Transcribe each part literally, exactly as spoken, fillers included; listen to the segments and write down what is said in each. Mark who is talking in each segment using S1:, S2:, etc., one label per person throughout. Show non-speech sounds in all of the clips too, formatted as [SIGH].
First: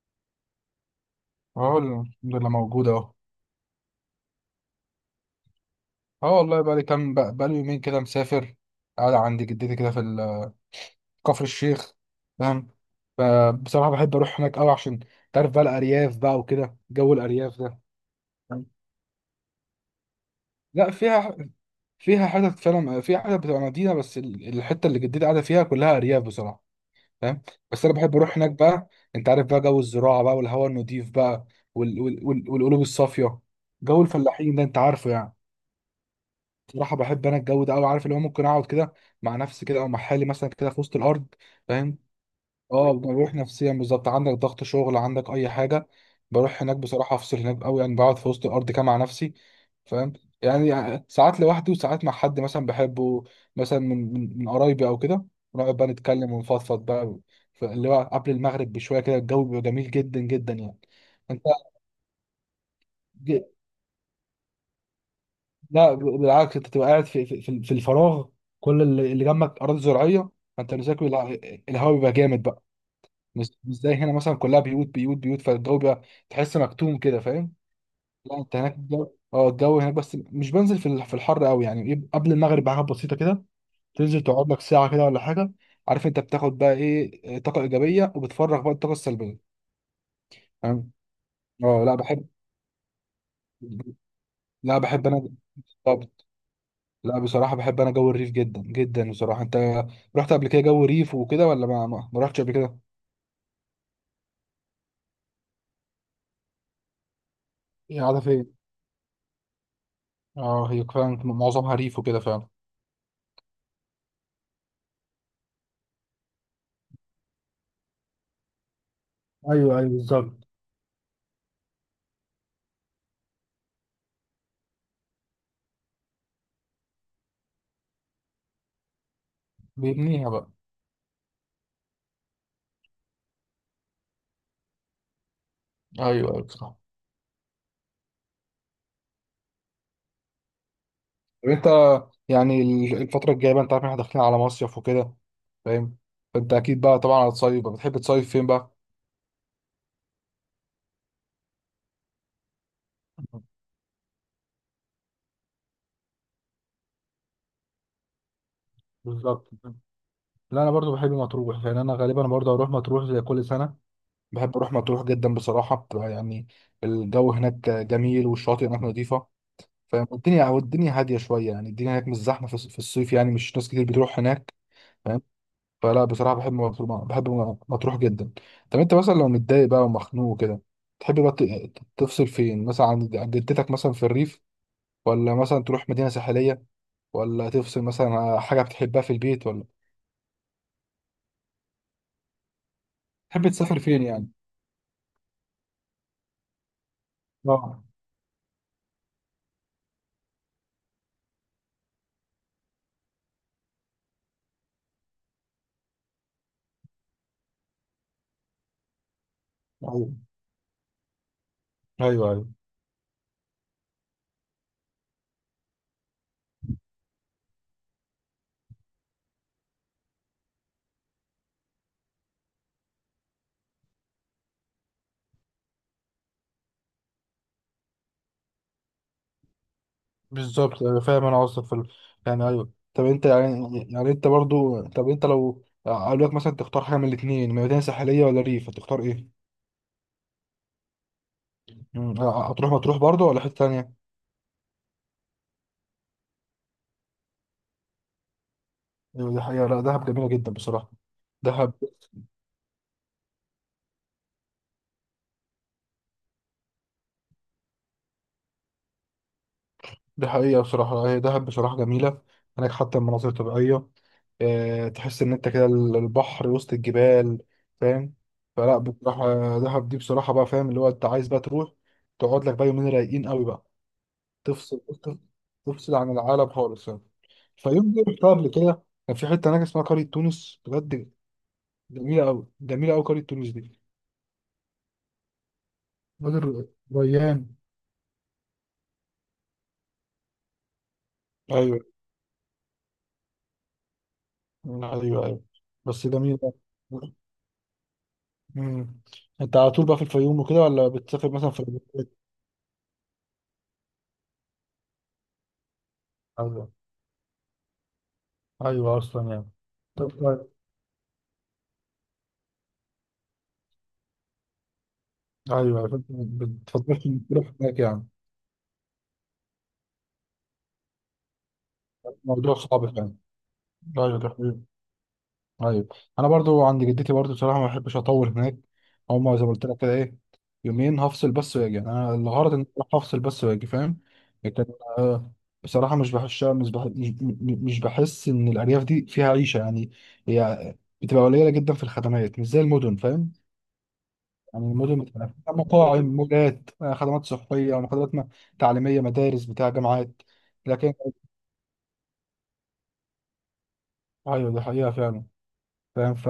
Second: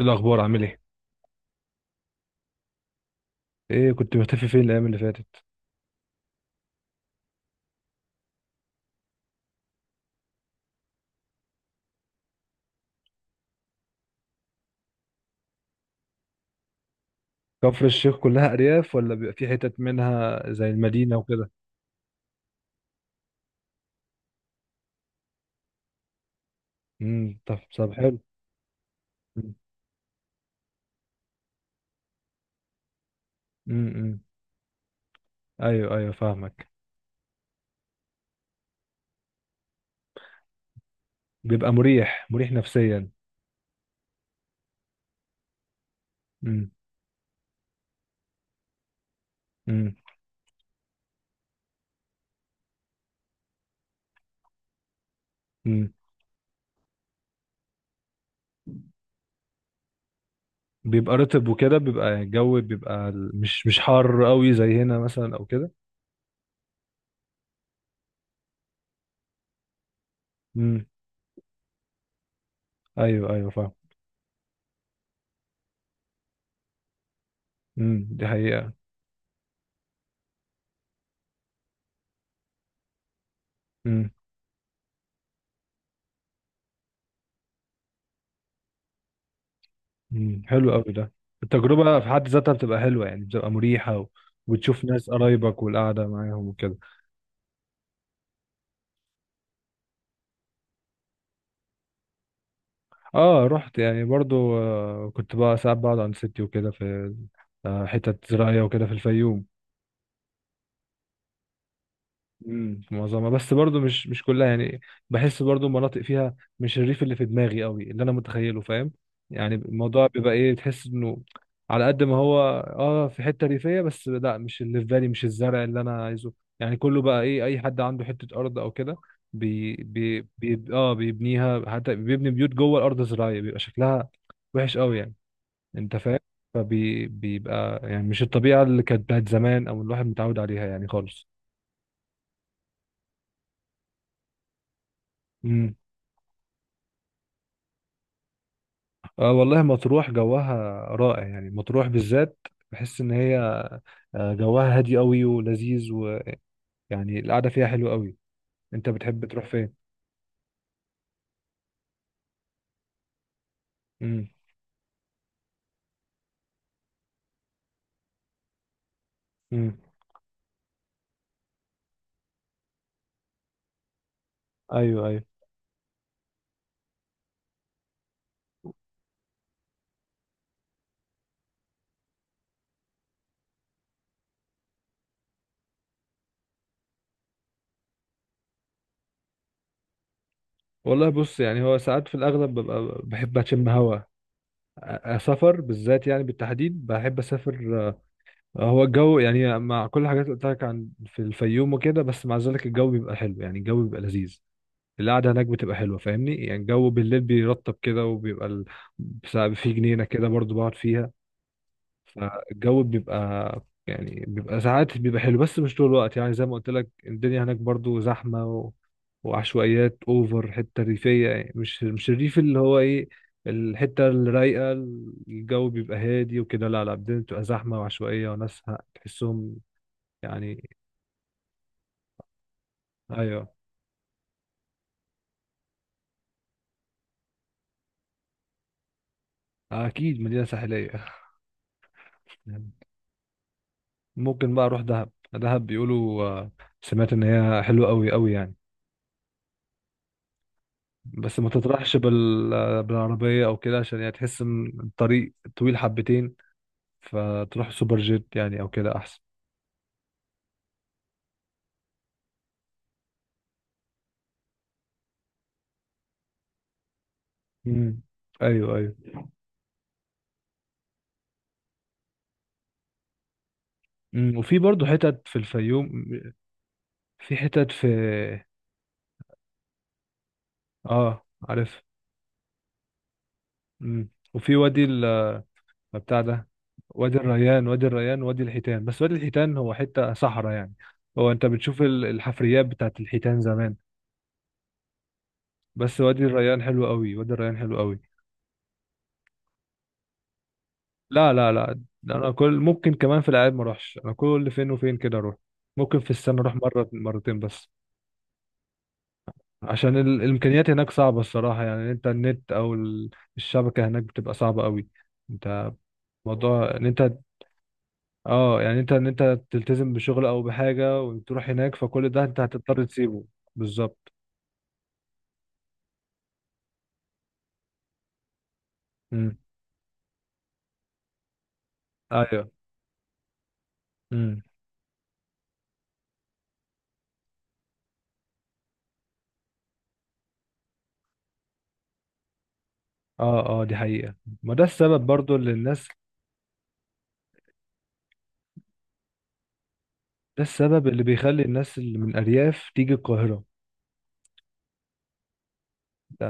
S1: إيه الأخبار عامل إيه؟
S2: اه الحمد لله موجود اهو.
S1: إيه كنت مختفي فين الأيام اللي فاتت؟
S2: اه والله بقى لي كام، بقى بقى لي يومين كده مسافر، قاعد عند جدتي كده في ال- كفر الشيخ. فاهم؟ ف- بصراحة بحب اروح هناك قوي عشان تعرف بقى الارياف بقى وكده جو الارياف ده.
S1: كفر الشيخ كلها
S2: فاهم؟
S1: أرياف ولا بيبقى في حتت منها زي
S2: لا
S1: المدينة
S2: فيها،
S1: وكده؟
S2: فيها حتت فعلا، فيها حتت بتبقى مدينة بس ال- الحتة اللي جدتي قاعدة فيها كلها ارياف بصراحة.
S1: امم.
S2: فاهم؟
S1: طب
S2: بس
S1: طب
S2: انا بحب
S1: حلو.
S2: اروح هناك بقى، انت عارف
S1: امم
S2: بقى جو الزراعة بقى والهواء النضيف بقى وال... وال... وال... والقلوب الصافية، جو
S1: امم.
S2: الفلاحين ده انت عارفه يعني.
S1: أيوه، أيوه، فاهمك.
S2: بصراحة بحب أنا الجو ده أوي، عارف اللي هو ممكن أقعد كده مع نفسي كده أو مع حالي مثلا كده في وسط الأرض.
S1: بيبقى
S2: فاهم؟
S1: مريح مريح
S2: أه
S1: نفسيا.
S2: بروح نفسيا بالظبط، عندك ضغط شغل عندك أي حاجة، بروح
S1: امم
S2: هناك بصراحة أفصل هناك أوي يعني، بقعد في وسط الأرض كده مع نفسي.
S1: امم
S2: فاهم؟ يعني ساعات لوحدي وساعات مع حد مثلا بحبه، مثلا من من من قرايبي أو كده، ونقعد بقى
S1: امم.
S2: نتكلم ونفضفض بقى. ف- اللي هو قبل المغرب بشوية كده الجو بيبقى جميل جدا جدا يعني.
S1: بيبقى
S2: أنت،
S1: رطب وكده، بيبقى الجو، بيبقى ال- مش مش حار قوي زي هنا مثلا أو كده.
S2: لا ب- بالعكس انت تبقى قاعد في في, في في الفراغ، كل اللي اللي جنبك اراضي زراعيه، فانت
S1: امم.
S2: مساك، الهواء بيبقى جامد بقى.
S1: أيوه، أيوه،
S2: مش
S1: فاهم.
S2: مش زي هنا مثلا كلها بيوت بيوت بيوت فالجو بيبقى تحس مكتوم كده. فاهم؟
S1: امم، دي
S2: لا انت
S1: حقيقة.
S2: هناك الجو، اه الجو هناك بس مش بنزل في ال- في الحر قوي يعني، ايه قبل المغرب بحاجه بسيطه كده،
S1: امم،
S2: تنزل تقعد لك ساعه كده ولا حاجه، عارف انت بتاخد بقى ايه طاقه ايجابيه وبتفرغ بقى الطاقه السلبيه.
S1: امم، حلو قوي
S2: فاهم؟
S1: ده.
S2: اه، لا
S1: التجربة في حد
S2: بحب
S1: ذاتها بتبقى حلوة، يعني بتبقى مريحة و...
S2: لا
S1: وتشوف
S2: بحب
S1: ناس
S2: انا.
S1: قرايبك والقعدة معاهم وكده.
S2: لا بصراحة بحب أنا جو الريف جدا جدا بصراحة، أنت رحت قبل كده جو ريف وكده ولا ما ما ما رحتش قبل كده؟
S1: اه رحت يعني برضو، آه، كنت بقى ساعات بقعد عند ستي وكده في آه،
S2: هي قاعدة
S1: حتت
S2: فين؟
S1: زراعية وكده في الفيوم.
S2: أه هي فعلا معظمها ريف وكده فعلا.
S1: امم، في معظمها، بس برضو مش مش كلها يعني. بحس برضو مناطق فيها مش الريف اللي في دماغي قوي، اللي انا متخيله، فاهم؟ يعني
S2: أيوه أيوه
S1: الموضوع بيبقى
S2: بالظبط.
S1: ايه، تحس انه على قد ما هو اه في حتة ريفية، بس لا مش اللي في بالي، مش الزرع اللي انا عايزه. يعني كله بقى ايه، اي حد عنده حتة ارض او كده بي بي
S2: بيبنيها بقى.
S1: بي اه بيبنيها، حتى بيبني بيوت جوه الارض الزراعية، بيبقى شكلها وحش قوي يعني. انت
S2: أيوه
S1: فاهم؟
S2: أيوه بصراحة.
S1: فبيبقى يعني مش الطبيعه اللي كانت بتاعت زمان، او الواحد متعود عليها يعني خالص.
S2: طب أنت، يعني ال- الفترة الجاية بقى أنت عارف إن إحنا داخلين على مصيف وكده.
S1: امم.
S2: فاهم؟ فأنت أكيد بقى طبعا هتصيف بقى، بتحب تصيف فين بقى؟
S1: اه والله مطروح جوها رائع يعني، مطروح بالذات. بحس ان هي آه، جوها هادي قوي ولذيذ، ويعني القعده فيها حلوه قوي. انت بتحب تروح
S2: بالظبط.
S1: فين؟
S2: لا أنا برضو بحب مطروح يعني، أنا غالبا برضو هروح مطروح زي كل سنة،
S1: امم.
S2: بحب أروح مطروح جدا بصراحة، بتبقى يعني الجو هناك جميل والشواطئ هناك نظيفة.
S1: امم.
S2: فاهم؟ والدنيا، والدنيا هاديه شويه يعني، الدنيا هناك مش زحمه في في الصيف يعني، مش ناس كتير بتروح هناك.
S1: ايوه،
S2: فاهم؟
S1: ايوه.
S2: فلا بصراحه بحب مطروح، بحب مطروح جدا. طب انت مثلا لو متضايق بقى ومخنوق كده، تحب بقى ت- تفصل فين مثلا عن عن جدتك مثلا في الريف، ولا مثلا تروح مدينه ساحليه، ولا تفصل مثلا على حاجه بتحبها في البيت، ولا
S1: والله بص، يعني هو ساعات في الاغلب ببقى بحب
S2: تحب
S1: اشم
S2: تسافر
S1: هوا.
S2: فين يعني؟
S1: أ- سفر بالذات يعني، بالتحديد بحب
S2: اه،
S1: اسافر. هو الجو يعني مع كل الحاجات اللي قلت لك عن في الفيوم وكده، بس مع ذلك الجو بيبقى حلو يعني، الجو بيبقى لذيذ. القعدة هناك بتبقى حلوة، فاهمني؟ يعني الجو بالليل بيرطب كده وبيبقى ال... بس- في جنينة
S2: ايوه
S1: كده برضو بقعد فيها.
S2: ايوه
S1: فالجو بيبقى، يعني بيبقى ساعات بيبقى حلو بس مش طول الوقت، يعني زي ما قلت لك الدنيا هناك برضو زحمة و... وعشوائيات اوفر، حتة ريفية يعني، مش مش الريف اللي هو ايه الحتة الرايقة، الجو بيبقى هادي وكده. لا لا، الدنيا بتبقى زحمة وعشوائية، وناس ه- تحسهم يعني.
S2: بالظبط، أنا فاهم انا قصدك في ال... يعني ايوه، طب انت
S1: ايوه،
S2: يعني يعني انت برضو طب انت لو اقول لك مثلا تختار حاجه من الاثنين مدينه ساحليه ولا ريف هتختار ايه؟
S1: اكيد مدينة ساحلية.
S2: مم، هتروح
S1: [LAUGHS]
S2: مطروح برضو ولا حته تانيه؟
S1: ممكن بقى اروح دهب، دهب بيقولوا آه، سمعت ان هي حلوة قوي قوي يعني.
S2: ايوه دي حقيقه، لا دهب جميله جدا بصراحه.
S1: بس ما
S2: دهب
S1: تطرحش بال... بالعربية او كده، عشان يعني تحس ان الطريق طويل حبتين، فتروح سوبر جيت يعني او كده احسن.
S2: دي حقيقه بصراحه، هي دهب بصراحه جميله، هناك حتى المناظر الطبيعيه، آه، تحس ان انت كده ال- البحر وسط الجبال.
S1: امم.
S2: فاهم؟
S1: ايوه،
S2: فلا
S1: ايوه.
S2: بصراحه دهب دي بصراحه بقى، فاهم اللي هو انت عايز بقى تروح تقعد لك بقى يومين رايقين قوي بقى،
S1: أمم، وفي
S2: تفصل،
S1: برضه حتت في الفيوم،
S2: تفصل عن العالم خالص يعني.
S1: في حتت في.
S2: فيوم دي رحتها قبل كده، كان في حته هناك اسمها قريه تونس بجد،
S1: اه عارف.
S2: جميله قوي جميله قوي قريه تونس دي.
S1: أمم، وفي وادي ال... آه، بتاع
S2: وادي
S1: ده،
S2: الر-
S1: وادي
S2: الريان.
S1: الريان، وادي الريان، وادي الحيتان. بس وادي الحيتان هو حتة صحراء يعني، هو انت
S2: ايوه
S1: بتشوف ال- الحفريات بتاعت الحيتان زمان.
S2: ايوه ايوه.
S1: بس
S2: بس
S1: وادي
S2: جميله.
S1: الريان حلو قوي، وادي الريان حلو قوي.
S2: مم. انت على طول بقى في الفيوم وكده ولا بتسافر
S1: لا،
S2: مثلا
S1: لا،
S2: في
S1: لا،
S2: الريف؟
S1: ده انا كل ممكن كمان في الاعياد ما اروحش، انا كل فين وفين كده اروح، ممكن في السنه اروح
S2: ايوه
S1: مره مرتين بس.
S2: ايوه اصلا يعني.
S1: عشان
S2: طب
S1: ال-
S2: طيب.
S1: الامكانيات هناك صعبه الصراحه، يعني انت النت او ال- الشبكه هناك بتبقى صعبه قوي. انت
S2: ايوه فأنت
S1: موضوع ان
S2: بتفضلش
S1: انت
S2: انك تروح هناك يعني.
S1: اه يعني انت ان انت تلتزم بشغل او بحاجه وتروح هناك، فكل ده انت
S2: موضوع
S1: هتضطر
S2: صعب يعني.
S1: تسيبه. بالظبط.
S2: ايوه ده حقيقي. ايوه. انا برضو عند جدتي برضو بصراحه ما بحبش اطول هناك، هما
S1: امم.
S2: زي ما قلت لك كده، ايه، يومين هفصل بس واجي، انا
S1: ايوه.
S2: الغرض ان أنا هفصل بس واجي. فاهم؟
S1: امم.
S2: لكن، آه، بصراحه مش بحس مش بح- مش مش بحس ان الارياف دي فيها عيشه يعني، هي بتبقى قليله جدا في الخدمات مش زي المدن. فاهم؟
S1: اه، اه، دي حقيقه، ما ده
S2: يعني المدن
S1: السبب
S2: بتبقى
S1: برضو اللي
S2: فيها
S1: الناس،
S2: مطاعم، مولات، آه، خدمات صحيه، خدمات م- تعليميه، مدارس، بتاع جامعات.
S1: ده السبب
S2: لكن،
S1: اللي بيخلي الناس اللي من ارياف تيجي القاهره.
S2: ايوه دي حقيقه فعلا. فاهم ف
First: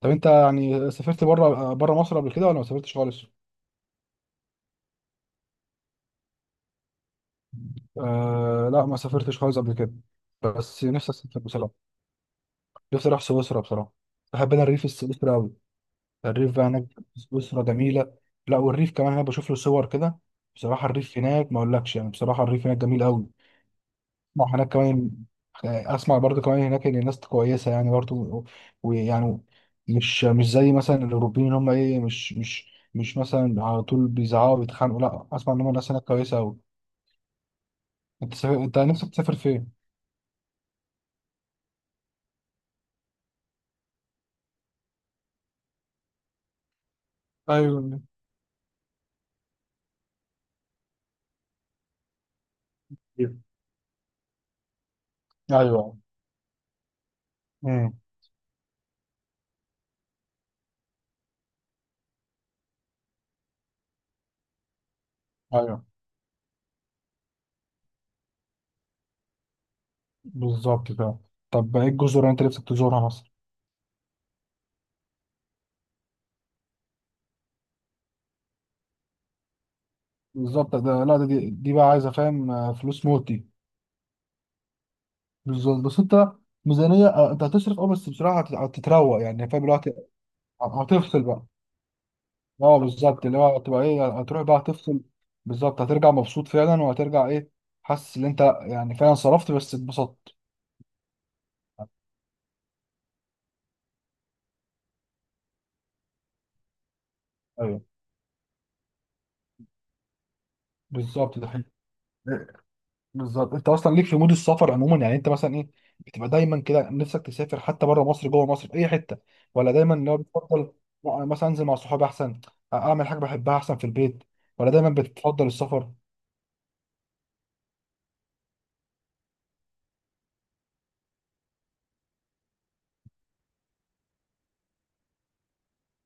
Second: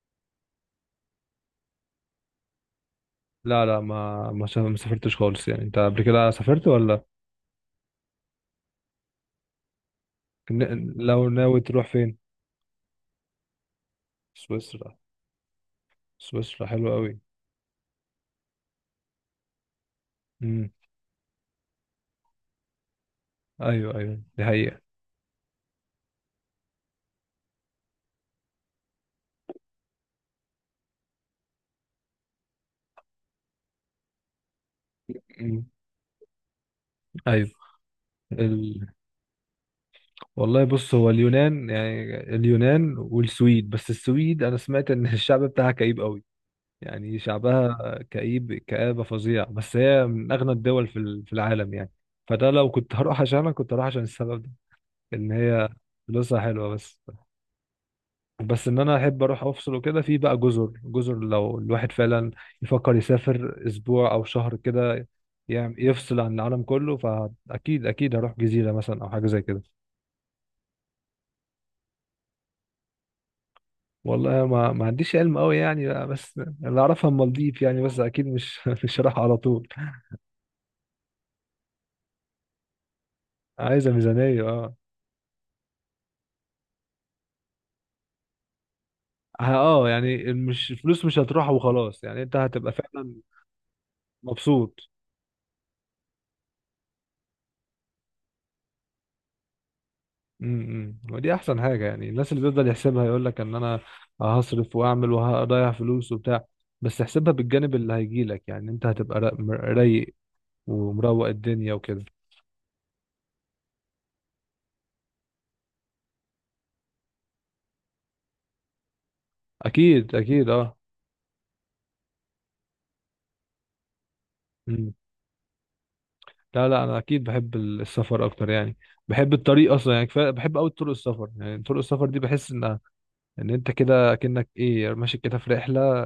S2: طب انت يعني سافرت بره بره مصر قبل كده ولا ما سافرتش خالص؟
S1: لا، لا، ما ما سا- ما سافرتش خالص يعني. انت قبل كده سافرت ولا؟
S2: آه لا ما سافرتش خالص قبل كده، بس
S1: ن-
S2: نفسي
S1: لو
S2: اسافر
S1: ناوي
S2: بصراحه،
S1: تروح فين؟
S2: نفسي اروح سويسرا بصراحه، بحب انا الريف
S1: سويسرا.
S2: السويسري قوي. الريف بقى
S1: سويسرا
S2: هناك
S1: حلوة قوي.
S2: في سويسرا جميله، لا والريف كمان انا بشوف له صور كده،
S1: امم.
S2: بصراحه الريف هناك ما اقولكش يعني، بصراحه الريف هناك جميل قوي،
S1: ايوه، ايوه، دي
S2: ما هناك
S1: حقيقة.
S2: كمان، اسمع برضو كمان هناك ان الناس كويسه يعني برضو، ويعني مش مش زي مثلا الاوروبيين اللي هم ايه، مش مش مش مثلا على طول بيزعقوا ويتخانقوا، لا اسمع ان
S1: امم.
S2: هم الناس هناك كويسه قوي.
S1: ايوه.
S2: انت سافر... انت
S1: ال...
S2: نفسك تسافر فين؟
S1: والله بص، هو اليونان، يعني اليونان والسويد، بس السويد انا سمعت ان [LAUGHS] الشعب بتاعها كئيب قوي، يعني شعبها
S2: ايوه.
S1: كئيب كآبة فظيعة. بس هي من اغنى الدول في ال- في العالم يعني، فده لو كنت هروح
S2: إيه.
S1: عشانها كنت هروح عشان السبب ده، ان هي
S2: ايوه.
S1: فلوسها حلوة بس.
S2: امم.
S1: بس ان انا احب اروح افصل وكده، في بقى جزر، جزر لو الواحد فعلا يفكر يسافر اسبوع او شهر كده، يعني
S2: ايوه
S1: يفصل عن العالم كله، فاكيد اكيد هروح جزيره مثلا او حاجه زي كده.
S2: بالظبط كده. طب ايه الجزر اللي انت نفسك تزورها مثلا؟
S1: والله ما ما عنديش علم قوي يعني، لا، بس اللي اعرفها المالديف يعني، بس اكيد مش [LAUGHS] مش رايح على طول.
S2: بالظبط ده، لا ده دي, دي بقى عايزه، فاهم، آه، فلوس موت دي.
S1: عايزه ميزانيه اه.
S2: بالظبط. بس انت ميزانيه، آه، انت هتصرف اه بس بصراحه هت- هتتروق يعني، فاهم اللي هو
S1: اه
S2: هت-
S1: يعني مش فلوس، مش
S2: هتفصل بقى.
S1: هتروح وخلاص يعني، انت هتبقى
S2: اه
S1: فعلا
S2: بالظبط اللي هو هتبقى ايه، هتروح بقى
S1: مبسوط.
S2: هتفصل بالظبط، هترجع مبسوط فعلا، وهترجع ايه، حاسس ان انت يعني فعلا صرفت بس اتبسطت.
S1: امم، امم. ودي احسن حاجه يعني، الناس اللي بيفضل يحسبها يقول لك ان انا هصرف واعمل وهضيع فلوس وبتاع، بس احسبها بالجانب
S2: ايوه
S1: اللي هيجي لك، يعني انت هتبقى را- مر- رايق ومروق
S2: بالظبط ده حقيقي.
S1: الدنيا وكده.
S2: إيه، بالظبط انت اصلا ليك في مود السفر عموما يعني، انت مثلا ايه، بتبقى دايما كده نفسك تسافر حتى بره مصر جوه مصر في اي حته ولا دايما اللي
S1: اكيد،
S2: هو
S1: اكيد
S2: بتفضل،
S1: اه.
S2: لا انا مثلا انزل مع صحابي احسن، اعمل حاجه بحبها احسن في البيت ولا دايما
S1: امم.
S2: بتفضل السفر،
S1: لا، لا، انا اكيد بحب ال- السفر اكتر يعني. بحب الطريق اصلا، يعني كفايه بحب قوي طرق السفر، يعني طرق السفر دي بحس ان، ان انت كده اكنك ايه ماشي كده في رحله.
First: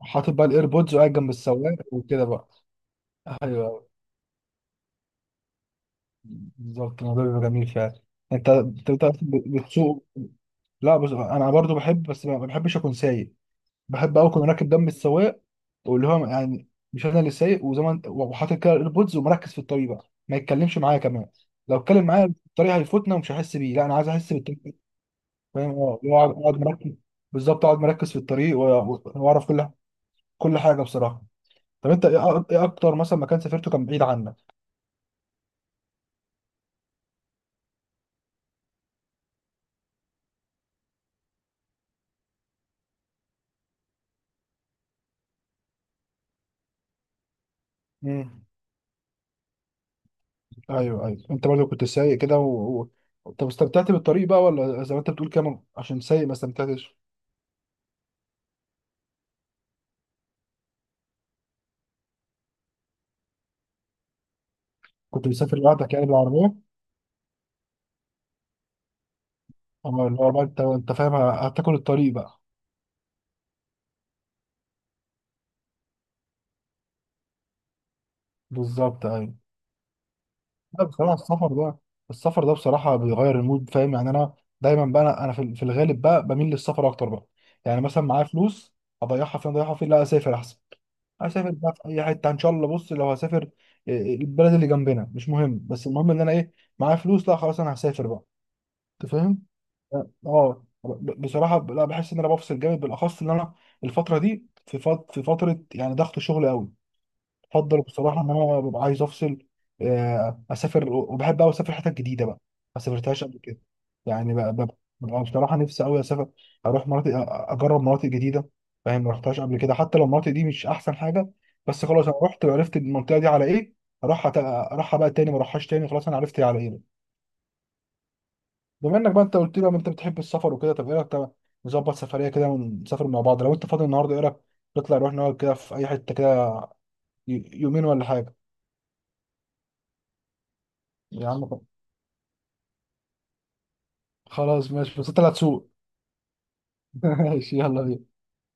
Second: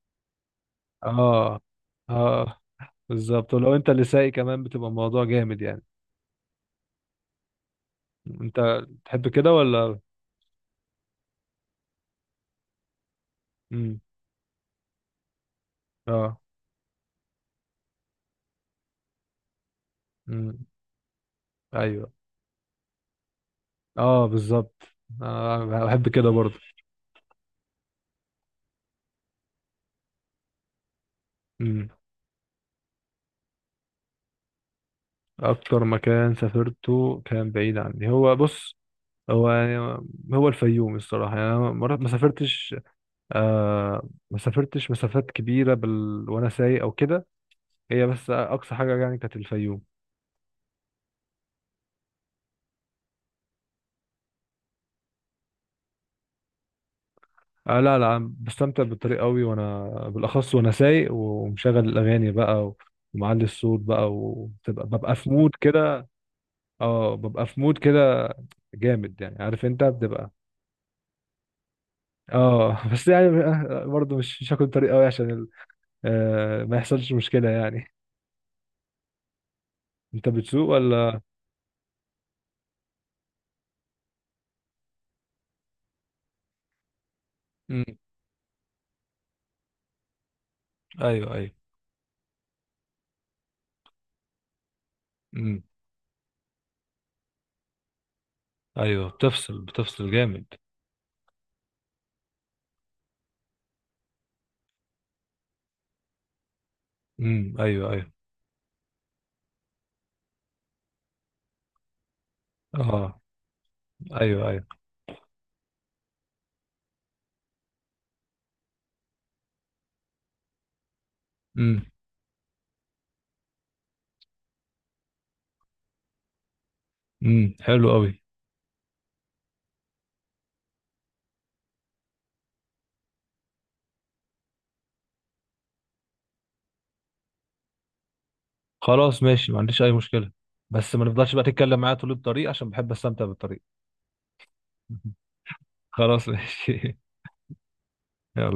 S2: حاطط بقى الايربودز وقاعد جنب
S1: اه،
S2: السواق وكده بقى.
S1: اه بالظبط، ولو
S2: ايوه
S1: انت اللي سايق كمان بتبقى الموضوع جامد يعني.
S2: بالظبط الموضوع بيبقى جميل فعلا. انت
S1: انت
S2: بتبقى
S1: تحب كده ولا؟
S2: بتسوق، لا بس انا برضو بحب بس ما بحبش اكون سايق،
S1: امم.
S2: بحب قوي اكون راكب دم السواق، واللي هو
S1: اه.
S2: يعني مش انا اللي سايق، وزي ما انت، وحاطط كده الايربودز ومركز في الطريق بقى ما
S1: امم.
S2: يتكلمش معايا كمان، لو اتكلم
S1: ايوه.
S2: معايا في الطريق هيفوتنا ومش هحس بيه، لا انا عايز
S1: اه
S2: احس بالطريق.
S1: بالظبط.
S2: فاهم؟
S1: انا
S2: اه
S1: بحب
S2: اللي هو اقعد،
S1: كده
S2: أقعد
S1: برضه.
S2: مركز بالظبط، اقعد مركز في الطريق، و- و- واعرف كل كل حاجه بصراحه.
S1: امم.
S2: طب انت ايه أ- ايه اكتر مثلا مكان سافرته كان بعيد
S1: اكتر مكان سافرته كان بعيد عني هو، بص هو يعني، هو الفيوم الصراحه يعني، انا مرات ما سافرتش، آه ما سافرتش مسافات كبيره بال... وانا سايق او كده، هي
S2: عنك؟
S1: بس اقصى حاجه يعني كانت الفيوم.
S2: ايوه ايوه، انت برضه كنت سايق كده و... و... طب استمتعت بالطريق بقى ولا زي ما انت بتقول كده عشان سايق ما استمتعتش؟
S1: آه، لا، لا، أنا بستمتع بالطريق قوي، وانا بالاخص وانا سايق ومشغل الاغاني بقى و... ومعلي الصوت بقى، وببقى ببقى
S2: كنت
S1: في مود
S2: مسافر لوحدك يعني
S1: كده.
S2: بالعربيه؟
S1: اه، ببقى في مود كده جامد يعني، عارف انت
S2: اما اللي هو
S1: بتبقى.
S2: بقى انت انت فاهم هتاكل الطريق بقى.
S1: اه. [LAUGHS] بس يعني برضه مش مش هاكل طريق قوي عشان ال... آه ما يحصلش مشكلة يعني.
S2: بالظبط ايوه.
S1: انت بتسوق
S2: لا بصراحه
S1: ولا؟
S2: السفر ده، السفر ده بصراحه بيغير المود. فاهم؟ يعني انا دايما بقى، انا أنا في في الغالب بقى بميل للسفر اكتر بقى، يعني
S1: امم.
S2: مثلا معايا فلوس، اضيعها فين اضيعها فين، لا اسافر احسن،
S1: ايوه، ايوه.
S2: اسافر بقى في اي حته ان شاء الله، بص لو هسافر، إيه، البلد اللي جنبنا مش مهم،
S1: امم.
S2: بس المهم ان انا ايه، معايا فلوس، لا خلاص انا هسافر بقى.
S1: ايوه
S2: انت فاهم؟
S1: بتفصل بتفصل جامد.
S2: اه ب- بصراحه ب- لا بحس ان انا بفصل جامد، بالاخص ان انا الفتره دي في فت- في فتره يعني ضغط شغل قوي،
S1: امم،
S2: بفضل
S1: ايوه، ايوه.
S2: بصراحه ان انا ببقى عايز افصل، آه، اسافر، وبحب قوي اسافر حتت جديده بقى ما
S1: اه،
S2: سافرتهاش قبل كده، يعني
S1: ايوه،
S2: بقى
S1: ايوه.
S2: بقى- ببقى بصراحه نفسي قوي اسافر، اروح مناطق أ- اجرب مناطق جديده. فاهم؟ ما رحتهاش قبل كده، حتى لو المناطق دي مش احسن حاجه،
S1: امم،
S2: بس خلاص انا رحت وعرفت المنطقه دي على ايه، اروح أت- اروحها بقى تاني، ما اروحهاش تاني، خلاص انا عرفت هي على ايه.
S1: امم، حلو قوي.
S2: بما انك بقى انت قلت لي بقى انت بتحب السفر وكده، طب ايه رايك، طب نظبط سفريه كده ونسافر مع بعض، لو انت فاضي النهارده ايه رايك، نطلع نروح نقعد كده في اي حته كده ي- يومين ولا حاجه.
S1: خلاص ماشي، ما عنديش اي مشكله. بس ما
S2: يا
S1: نفضلش بقى
S2: عم،
S1: تتكلم معايا طول الطريق عشان بحب استمتع بالطريق.
S2: خلاص ماشي، بس
S1: [LAUGHS]
S2: انت اللي هتسوق.
S1: خلاص ماشي
S2: [LAUGHS]
S1: [LAUGHS]
S2: ماشي، يلا بينا.
S1: يلا.